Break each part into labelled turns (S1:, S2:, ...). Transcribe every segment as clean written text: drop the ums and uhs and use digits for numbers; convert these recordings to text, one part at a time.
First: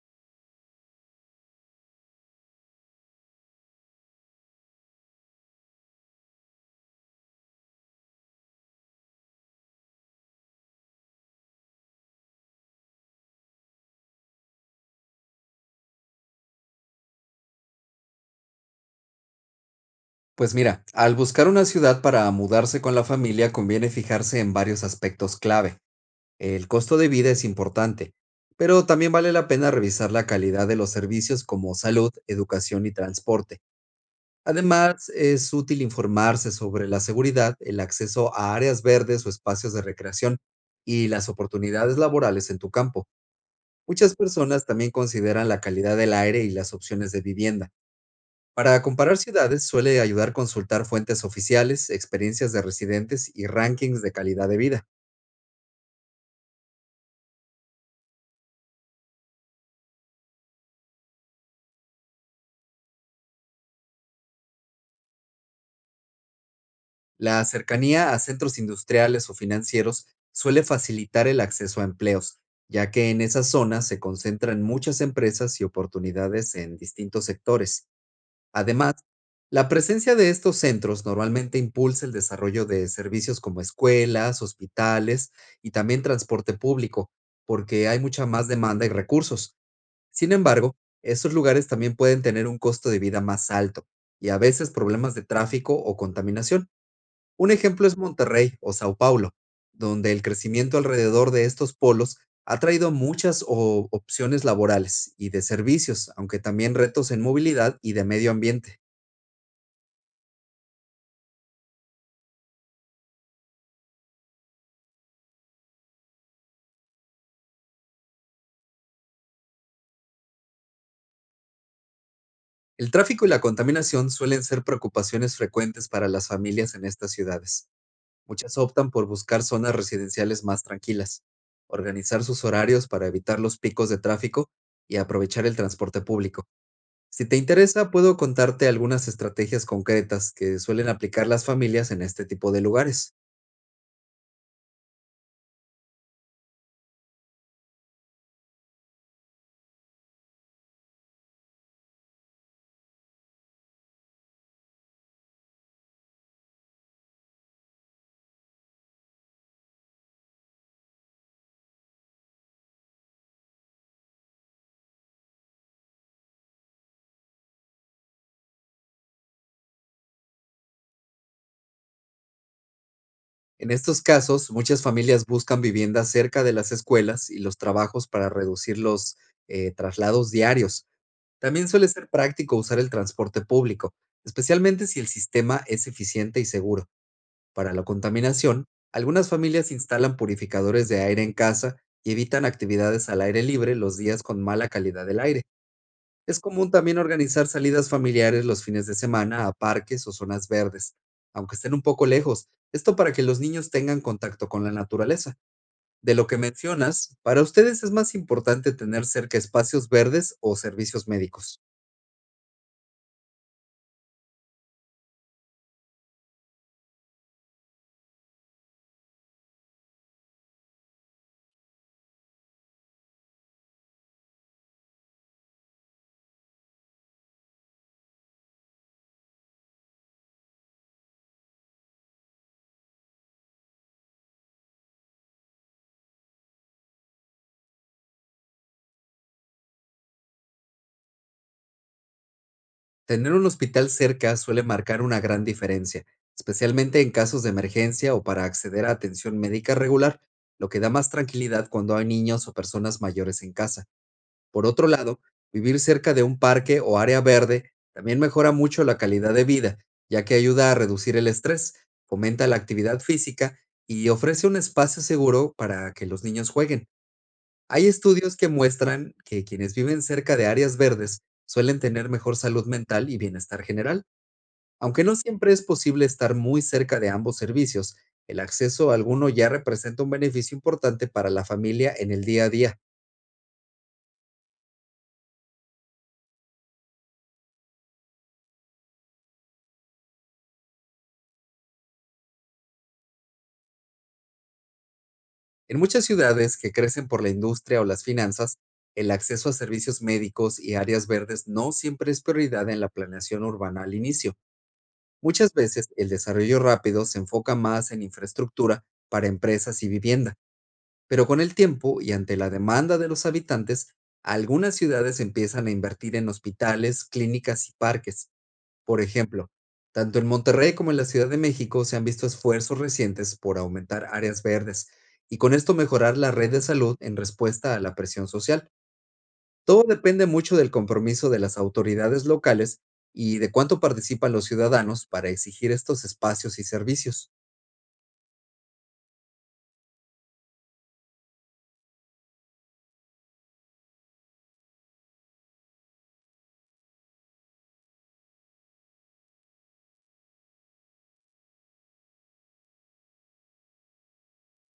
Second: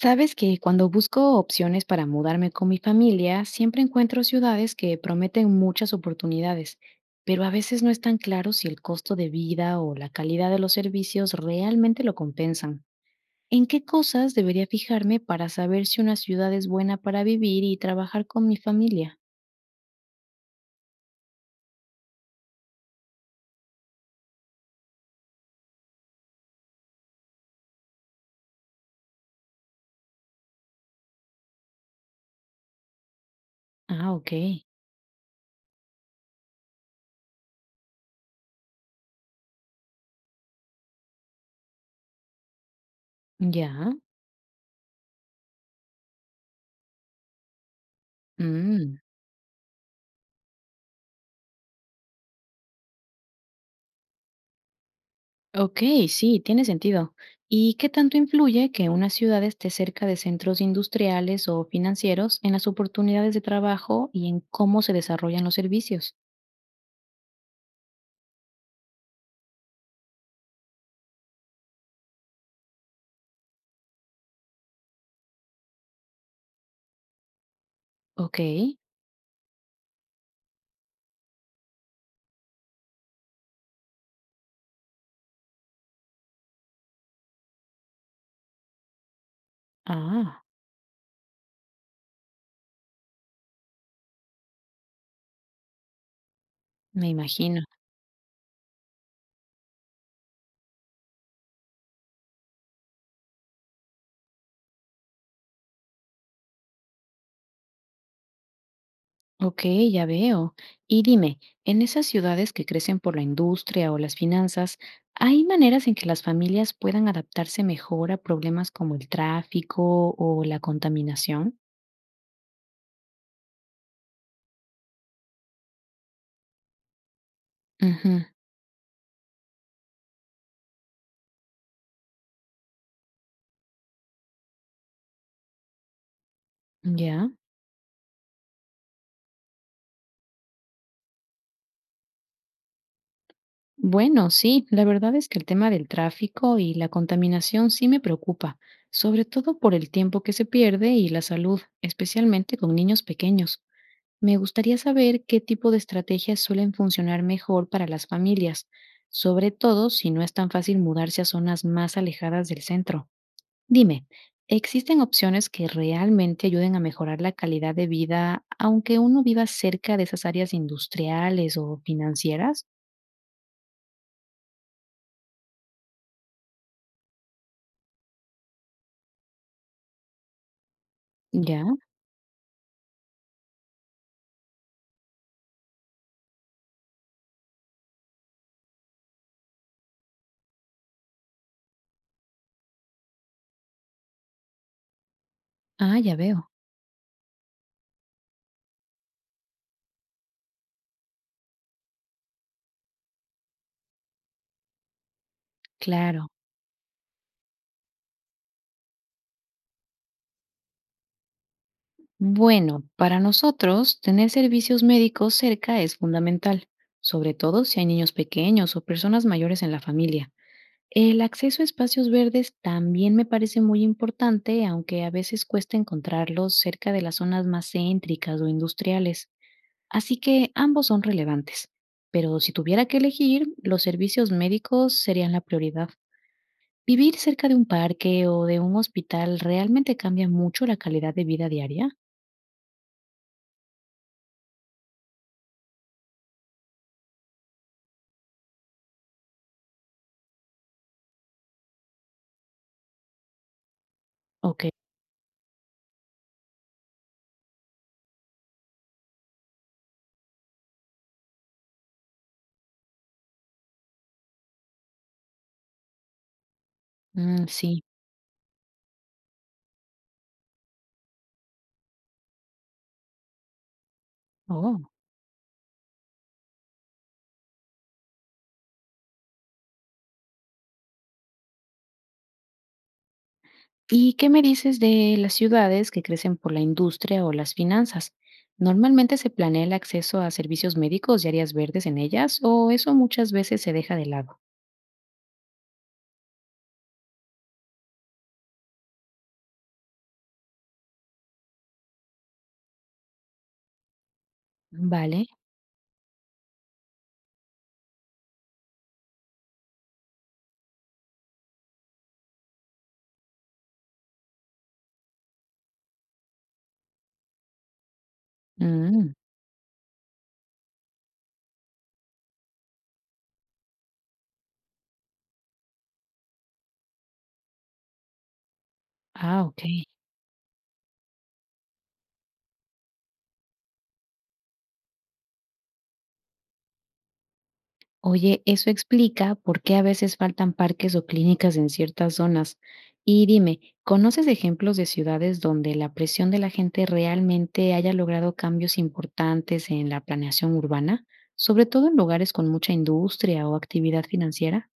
S1: Sabes que cuando busco opciones para mudarme con mi familia, siempre encuentro ciudades que prometen muchas oportunidades, pero a veces no es tan claro si el costo de vida o la calidad de los servicios realmente lo compensan. ¿En qué cosas debería fijarme para saber si una ciudad es buena para vivir y trabajar con mi familia?
S2: Pues mira, al buscar una ciudad para mudarse con la familia conviene fijarse en varios aspectos clave. El costo de vida es importante, pero también vale la pena revisar la calidad de los servicios como salud, educación y transporte.
S1: Ah, ok.
S2: Además, es útil informarse sobre la seguridad, el acceso a áreas verdes o espacios de recreación y las oportunidades laborales en tu campo.
S1: Ya.
S2: Muchas personas también consideran la calidad del aire y las opciones de vivienda. Para
S1: Mm.
S2: comparar ciudades suele ayudar consultar fuentes oficiales, experiencias de residentes y rankings de calidad de vida.
S1: Ok, sí, tiene sentido. ¿Y qué tanto influye que una ciudad esté cerca de centros industriales o financieros en las oportunidades de trabajo y en cómo se desarrollan los servicios?
S2: La cercanía a centros industriales o financieros suele facilitar el acceso a empleos, ya que en esas zonas se concentran muchas empresas y oportunidades en distintos sectores.
S1: Ok,
S2: Además, la presencia de estos centros normalmente impulsa el desarrollo de servicios como escuelas, hospitales y también transporte público, porque hay mucha más demanda y recursos. Sin
S1: ah,
S2: embargo, estos lugares también pueden tener un costo de vida más alto y a veces problemas de tráfico o contaminación.
S1: me
S2: Un
S1: imagino.
S2: ejemplo es Monterrey o Sao Paulo, donde el crecimiento alrededor de estos polos ha traído muchas opciones laborales y de servicios, aunque también retos en movilidad y de medio ambiente.
S1: Ok, ya veo. Y dime, en esas ciudades que crecen por la industria o las finanzas, ¿hay maneras en que las familias puedan adaptarse mejor a problemas como el tráfico o la contaminación?
S2: El tráfico y la contaminación suelen ser preocupaciones frecuentes para las familias en estas ciudades.
S1: Ujú,
S2: Muchas optan por buscar zonas residenciales más tranquilas, organizar sus horarios para evitar los picos de tráfico y aprovechar el transporte público. Si
S1: ya.
S2: te interesa, puedo contarte algunas estrategias concretas que suelen aplicar las familias en este tipo de lugares.
S1: Bueno, sí, la verdad es que el tema del tráfico y la contaminación sí me preocupa, sobre todo por el tiempo que se pierde y la salud, especialmente con niños pequeños. Me gustaría saber qué tipo de estrategias suelen funcionar mejor para las familias, sobre todo si no es tan fácil mudarse a zonas más alejadas del centro. Dime, ¿existen opciones que realmente ayuden a mejorar la calidad de vida, aunque uno viva cerca de esas áreas industriales o financieras?
S2: En estos casos, muchas familias buscan viviendas cerca de las escuelas y los trabajos para reducir los traslados diarios. También
S1: Ya,
S2: suele ser práctico usar el transporte público, especialmente si el sistema es eficiente y seguro. Para la contaminación, algunas familias instalan purificadores de aire en casa y evitan actividades al aire libre los días con mala calidad del aire.
S1: ah, ya
S2: Es
S1: veo.
S2: común también organizar salidas familiares los fines de semana a parques o zonas verdes, aunque estén un poco lejos. Esto para que los niños tengan contacto con la naturaleza. De
S1: Claro.
S2: lo que mencionas, para ustedes es más importante tener cerca espacios verdes o servicios médicos.
S1: Bueno, para nosotros, tener servicios médicos cerca es fundamental, sobre todo si hay niños pequeños o personas mayores en la familia. El acceso a espacios verdes también me parece muy importante, aunque a veces cuesta encontrarlos cerca de las zonas más céntricas o industriales. Así que ambos son relevantes. Pero si tuviera que elegir, los servicios médicos serían la prioridad. ¿Vivir cerca de un parque o de un hospital realmente cambia mucho la calidad de vida diaria?
S2: Tener un hospital cerca suele marcar una gran diferencia, especialmente en casos de emergencia o para acceder a atención médica regular, lo que da más tranquilidad cuando hay niños o personas mayores en casa.
S1: ¿Ok?
S2: Por otro lado, vivir cerca de un parque o área verde también mejora mucho la calidad de vida, ya que ayuda a reducir el estrés, fomenta la actividad física y ofrece un espacio seguro para que los niños jueguen.
S1: Mm, sí.
S2: Hay estudios que muestran que quienes viven cerca de áreas verdes suelen tener mejor salud mental y bienestar general.
S1: Oh.
S2: Aunque no siempre es posible estar muy cerca de ambos servicios, el acceso a alguno ya representa un beneficio importante para la familia en el día a día.
S1: ¿Y qué me dices de las ciudades que crecen por la industria o las finanzas? ¿Normalmente se planea el acceso a servicios médicos y áreas verdes en ellas o eso muchas veces se deja de lado?
S2: En muchas ciudades que crecen por la industria o las finanzas, el acceso a servicios médicos y áreas verdes no siempre es prioridad en la planeación urbana al inicio.
S1: Vale.
S2: Muchas veces el desarrollo rápido se enfoca más en infraestructura para empresas y vivienda. Pero con el tiempo y ante la demanda de los habitantes, algunas ciudades empiezan a invertir en hospitales, clínicas y parques. Por
S1: Mm.
S2: ejemplo, tanto en Monterrey como en la Ciudad de México se han visto esfuerzos recientes por aumentar áreas verdes y con esto mejorar la red de salud en respuesta a la presión social.
S1: Ah, ok.
S2: Todo depende mucho del compromiso de las autoridades locales y de cuánto participan los ciudadanos para exigir estos espacios y servicios.
S1: Oye, eso explica por qué a veces faltan parques o clínicas en ciertas zonas. Y dime, ¿conoces ejemplos de ciudades donde la presión de la gente realmente haya logrado cambios importantes en la planeación urbana, sobre todo en lugares con mucha industria o actividad financiera?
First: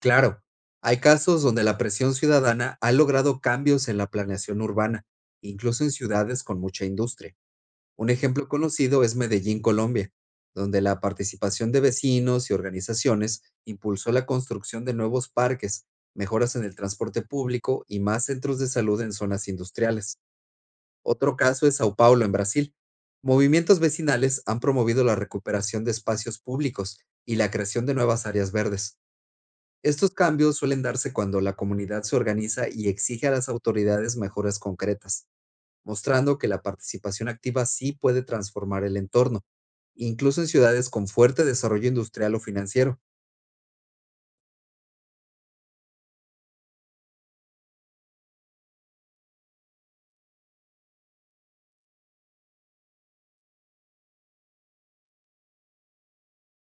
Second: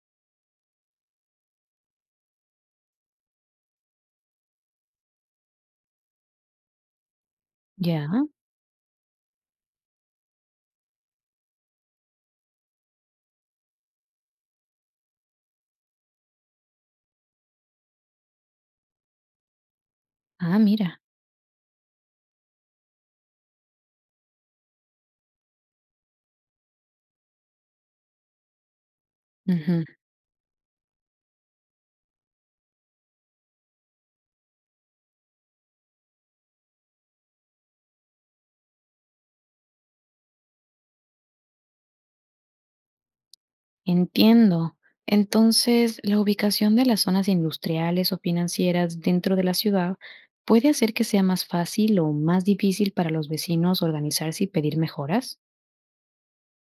S2: Claro, hay casos donde la presión ciudadana ha logrado cambios en la planeación urbana, incluso en ciudades con mucha industria.
S1: Ya,
S2: Un ejemplo conocido es Medellín, Colombia, donde la participación de vecinos y organizaciones impulsó la construcción de nuevos parques, mejoras en el transporte público y más centros de salud en zonas industriales.
S1: ah, mira.
S2: Otro caso es Sao Paulo, en Brasil. Movimientos vecinales han promovido la recuperación de espacios públicos y la creación de nuevas áreas verdes.
S1: Ujú.
S2: Estos cambios suelen darse cuando la comunidad se organiza y exige a las autoridades mejoras concretas, mostrando que la participación activa sí puede transformar el entorno, incluso en ciudades con fuerte desarrollo industrial o financiero.
S1: Entiendo. Entonces, la ubicación de las zonas industriales o financieras dentro de la ciudad puede hacer que sea más fácil o más difícil para los vecinos organizarse y pedir mejoras.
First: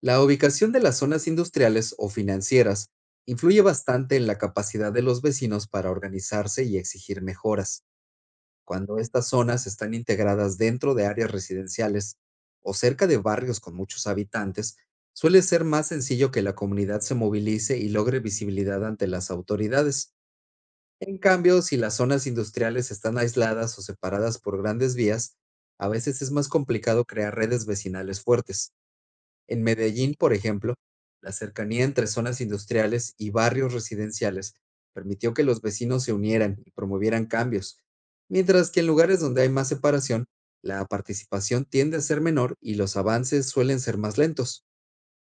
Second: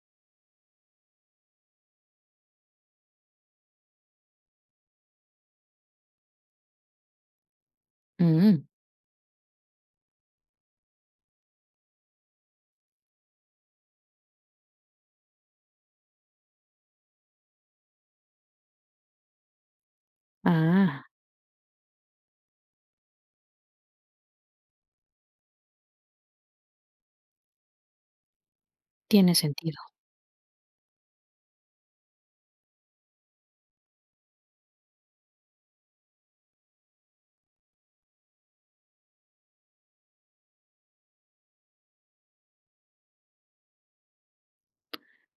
S2: La ubicación de las zonas industriales o financieras influye bastante en la capacidad de los vecinos para organizarse y exigir mejoras.
S1: Mm,
S2: Cuando estas zonas están integradas dentro de áreas residenciales o cerca de barrios con muchos habitantes, suele ser más sencillo que la comunidad se movilice y logre visibilidad ante las autoridades.
S1: ah,
S2: En cambio, si las zonas industriales están aisladas o separadas por grandes vías, a veces es más complicado crear redes vecinales fuertes.
S1: tiene
S2: En
S1: sentido.
S2: Medellín, por ejemplo, la cercanía entre zonas industriales y barrios residenciales permitió que los vecinos se unieran y promovieran cambios, mientras que en lugares donde hay más separación, la participación tiende a ser menor y los avances suelen ser más lentos.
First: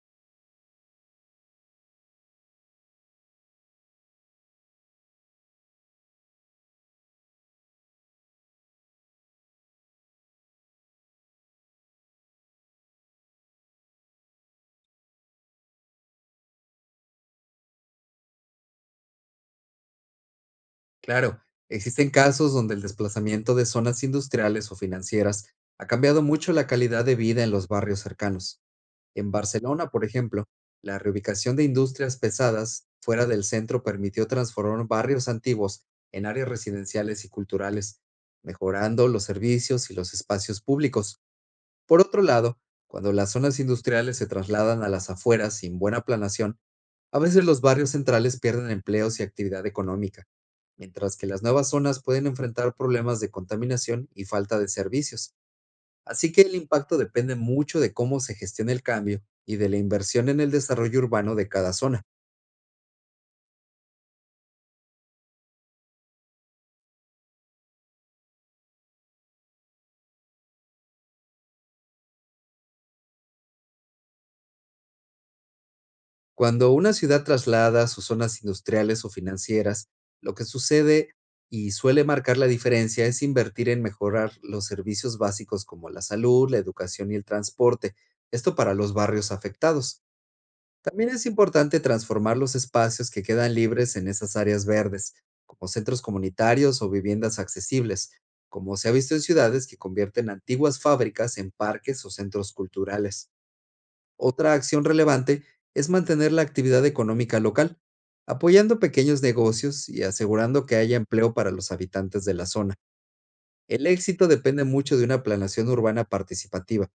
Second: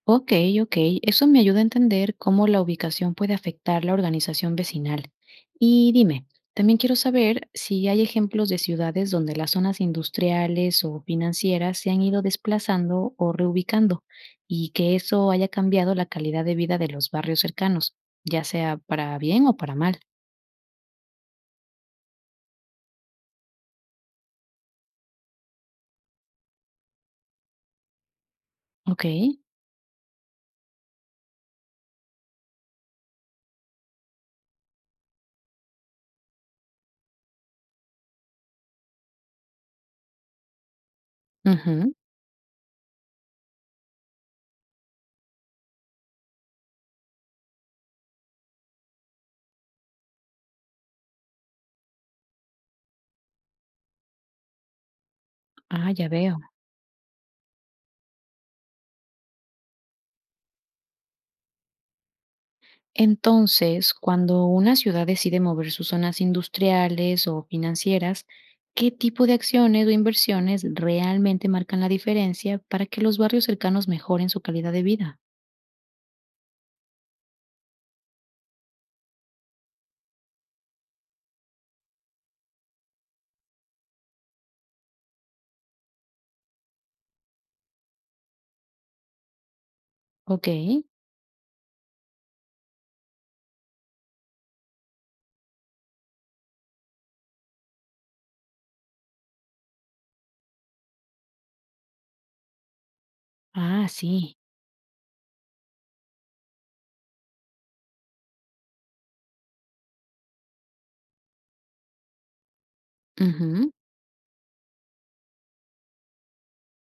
S1: Ok, ok. Eso me ayuda a entender cómo la ubicación puede afectar la organización vecinal. Y dime, también quiero saber si hay ejemplos de ciudades donde las zonas industriales o financieras se han ido desplazando o reubicando y que eso haya cambiado la calidad de vida de los barrios cercanos, ya sea para bien o para mal.
S2: Claro, existen casos donde el desplazamiento de zonas industriales o financieras ha cambiado mucho la calidad de vida en los barrios cercanos.
S1: Ok.
S2: En Barcelona, por ejemplo, la reubicación de industrias pesadas fuera del centro permitió transformar barrios antiguos en áreas residenciales y culturales, mejorando los servicios y los espacios públicos.
S1: Ujú.
S2: Por otro lado, cuando las zonas industriales se trasladan a las afueras sin buena planación, a veces los barrios centrales pierden empleos y actividad económica, mientras que las nuevas zonas pueden enfrentar problemas de contaminación y falta de servicios.
S1: Ah, ya
S2: Así
S1: veo.
S2: que el impacto depende mucho de cómo se gestione el cambio y de la inversión en el desarrollo urbano de cada zona.
S1: Entonces, cuando una ciudad decide mover sus zonas industriales o financieras, ¿qué tipo de acciones o inversiones realmente marcan la diferencia para que los barrios cercanos mejoren su calidad de vida?
S2: Cuando una ciudad traslada sus zonas industriales o financieras, lo que sucede y suele marcar la diferencia es invertir en mejorar los servicios básicos como la salud, la educación y el transporte, esto para los barrios afectados.
S1: Ok.
S2: También es importante transformar los espacios que quedan libres en esas áreas verdes, como centros comunitarios o viviendas accesibles, como se ha visto en ciudades que convierten antiguas fábricas en parques o centros culturales.
S1: Ah, sí.
S2: Otra acción relevante es mantener la actividad económica local, apoyando pequeños negocios y asegurando que haya empleo para los habitantes de la zona.
S1: Ujú.
S2: El éxito depende mucho de una planeación urbana participativa,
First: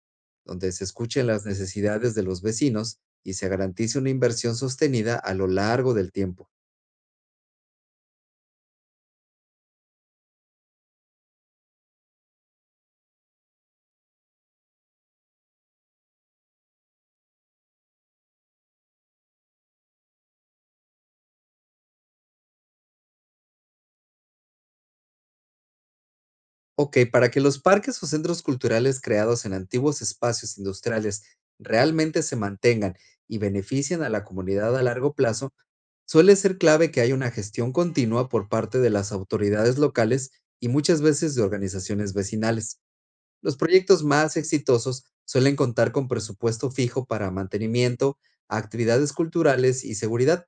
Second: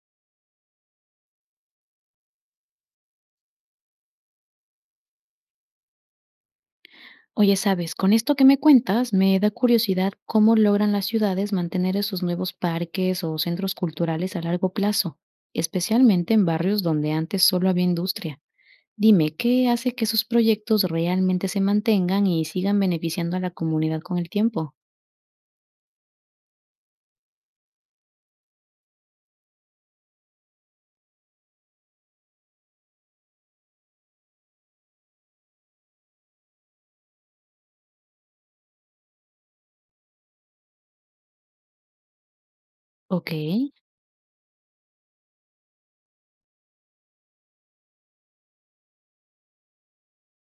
S2: donde se escuchen las necesidades de los vecinos y se garantice una inversión sostenida a lo largo del tiempo.
S1: Oye, sabes, con esto que me cuentas, me da curiosidad cómo logran las ciudades mantener esos nuevos parques o centros culturales a largo plazo, especialmente en barrios donde antes solo había industria. Dime, ¿qué hace que esos proyectos realmente se mantengan y sigan beneficiando a la comunidad con el tiempo?
S2: Ok, para que los parques o centros culturales creados en antiguos espacios industriales realmente se mantengan y beneficien a la comunidad a largo plazo, suele ser clave que haya una gestión continua por parte de las autoridades locales y muchas veces de organizaciones vecinales.
S1: Ok,
S2: Los proyectos más exitosos suelen contar con presupuesto fijo para mantenimiento, actividades culturales y seguridad,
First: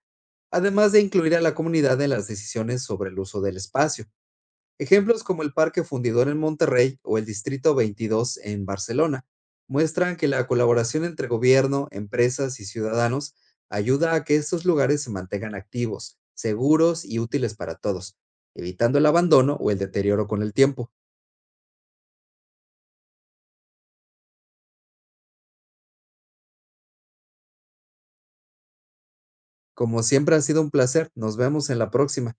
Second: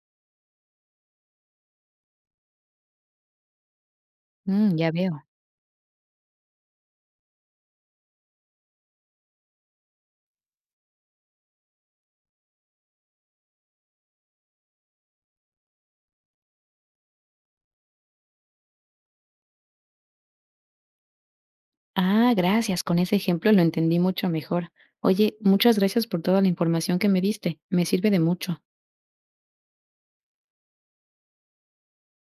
S2: además de incluir a la comunidad en las decisiones sobre el uso del espacio.
S1: mm, ya veo.
S2: Ejemplos como el Parque Fundidor en Monterrey o el Distrito 22 en Barcelona muestran que la colaboración entre gobierno, empresas y ciudadanos ayuda a que estos lugares se mantengan activos, seguros y útiles para todos, evitando el abandono o el deterioro con el tiempo.
S1: Ah, gracias. Con ese ejemplo lo entendí mucho mejor. Oye, muchas gracias por toda la información que me diste. Me sirve de mucho.
S2: Como siempre ha sido un placer. Nos vemos en la próxima.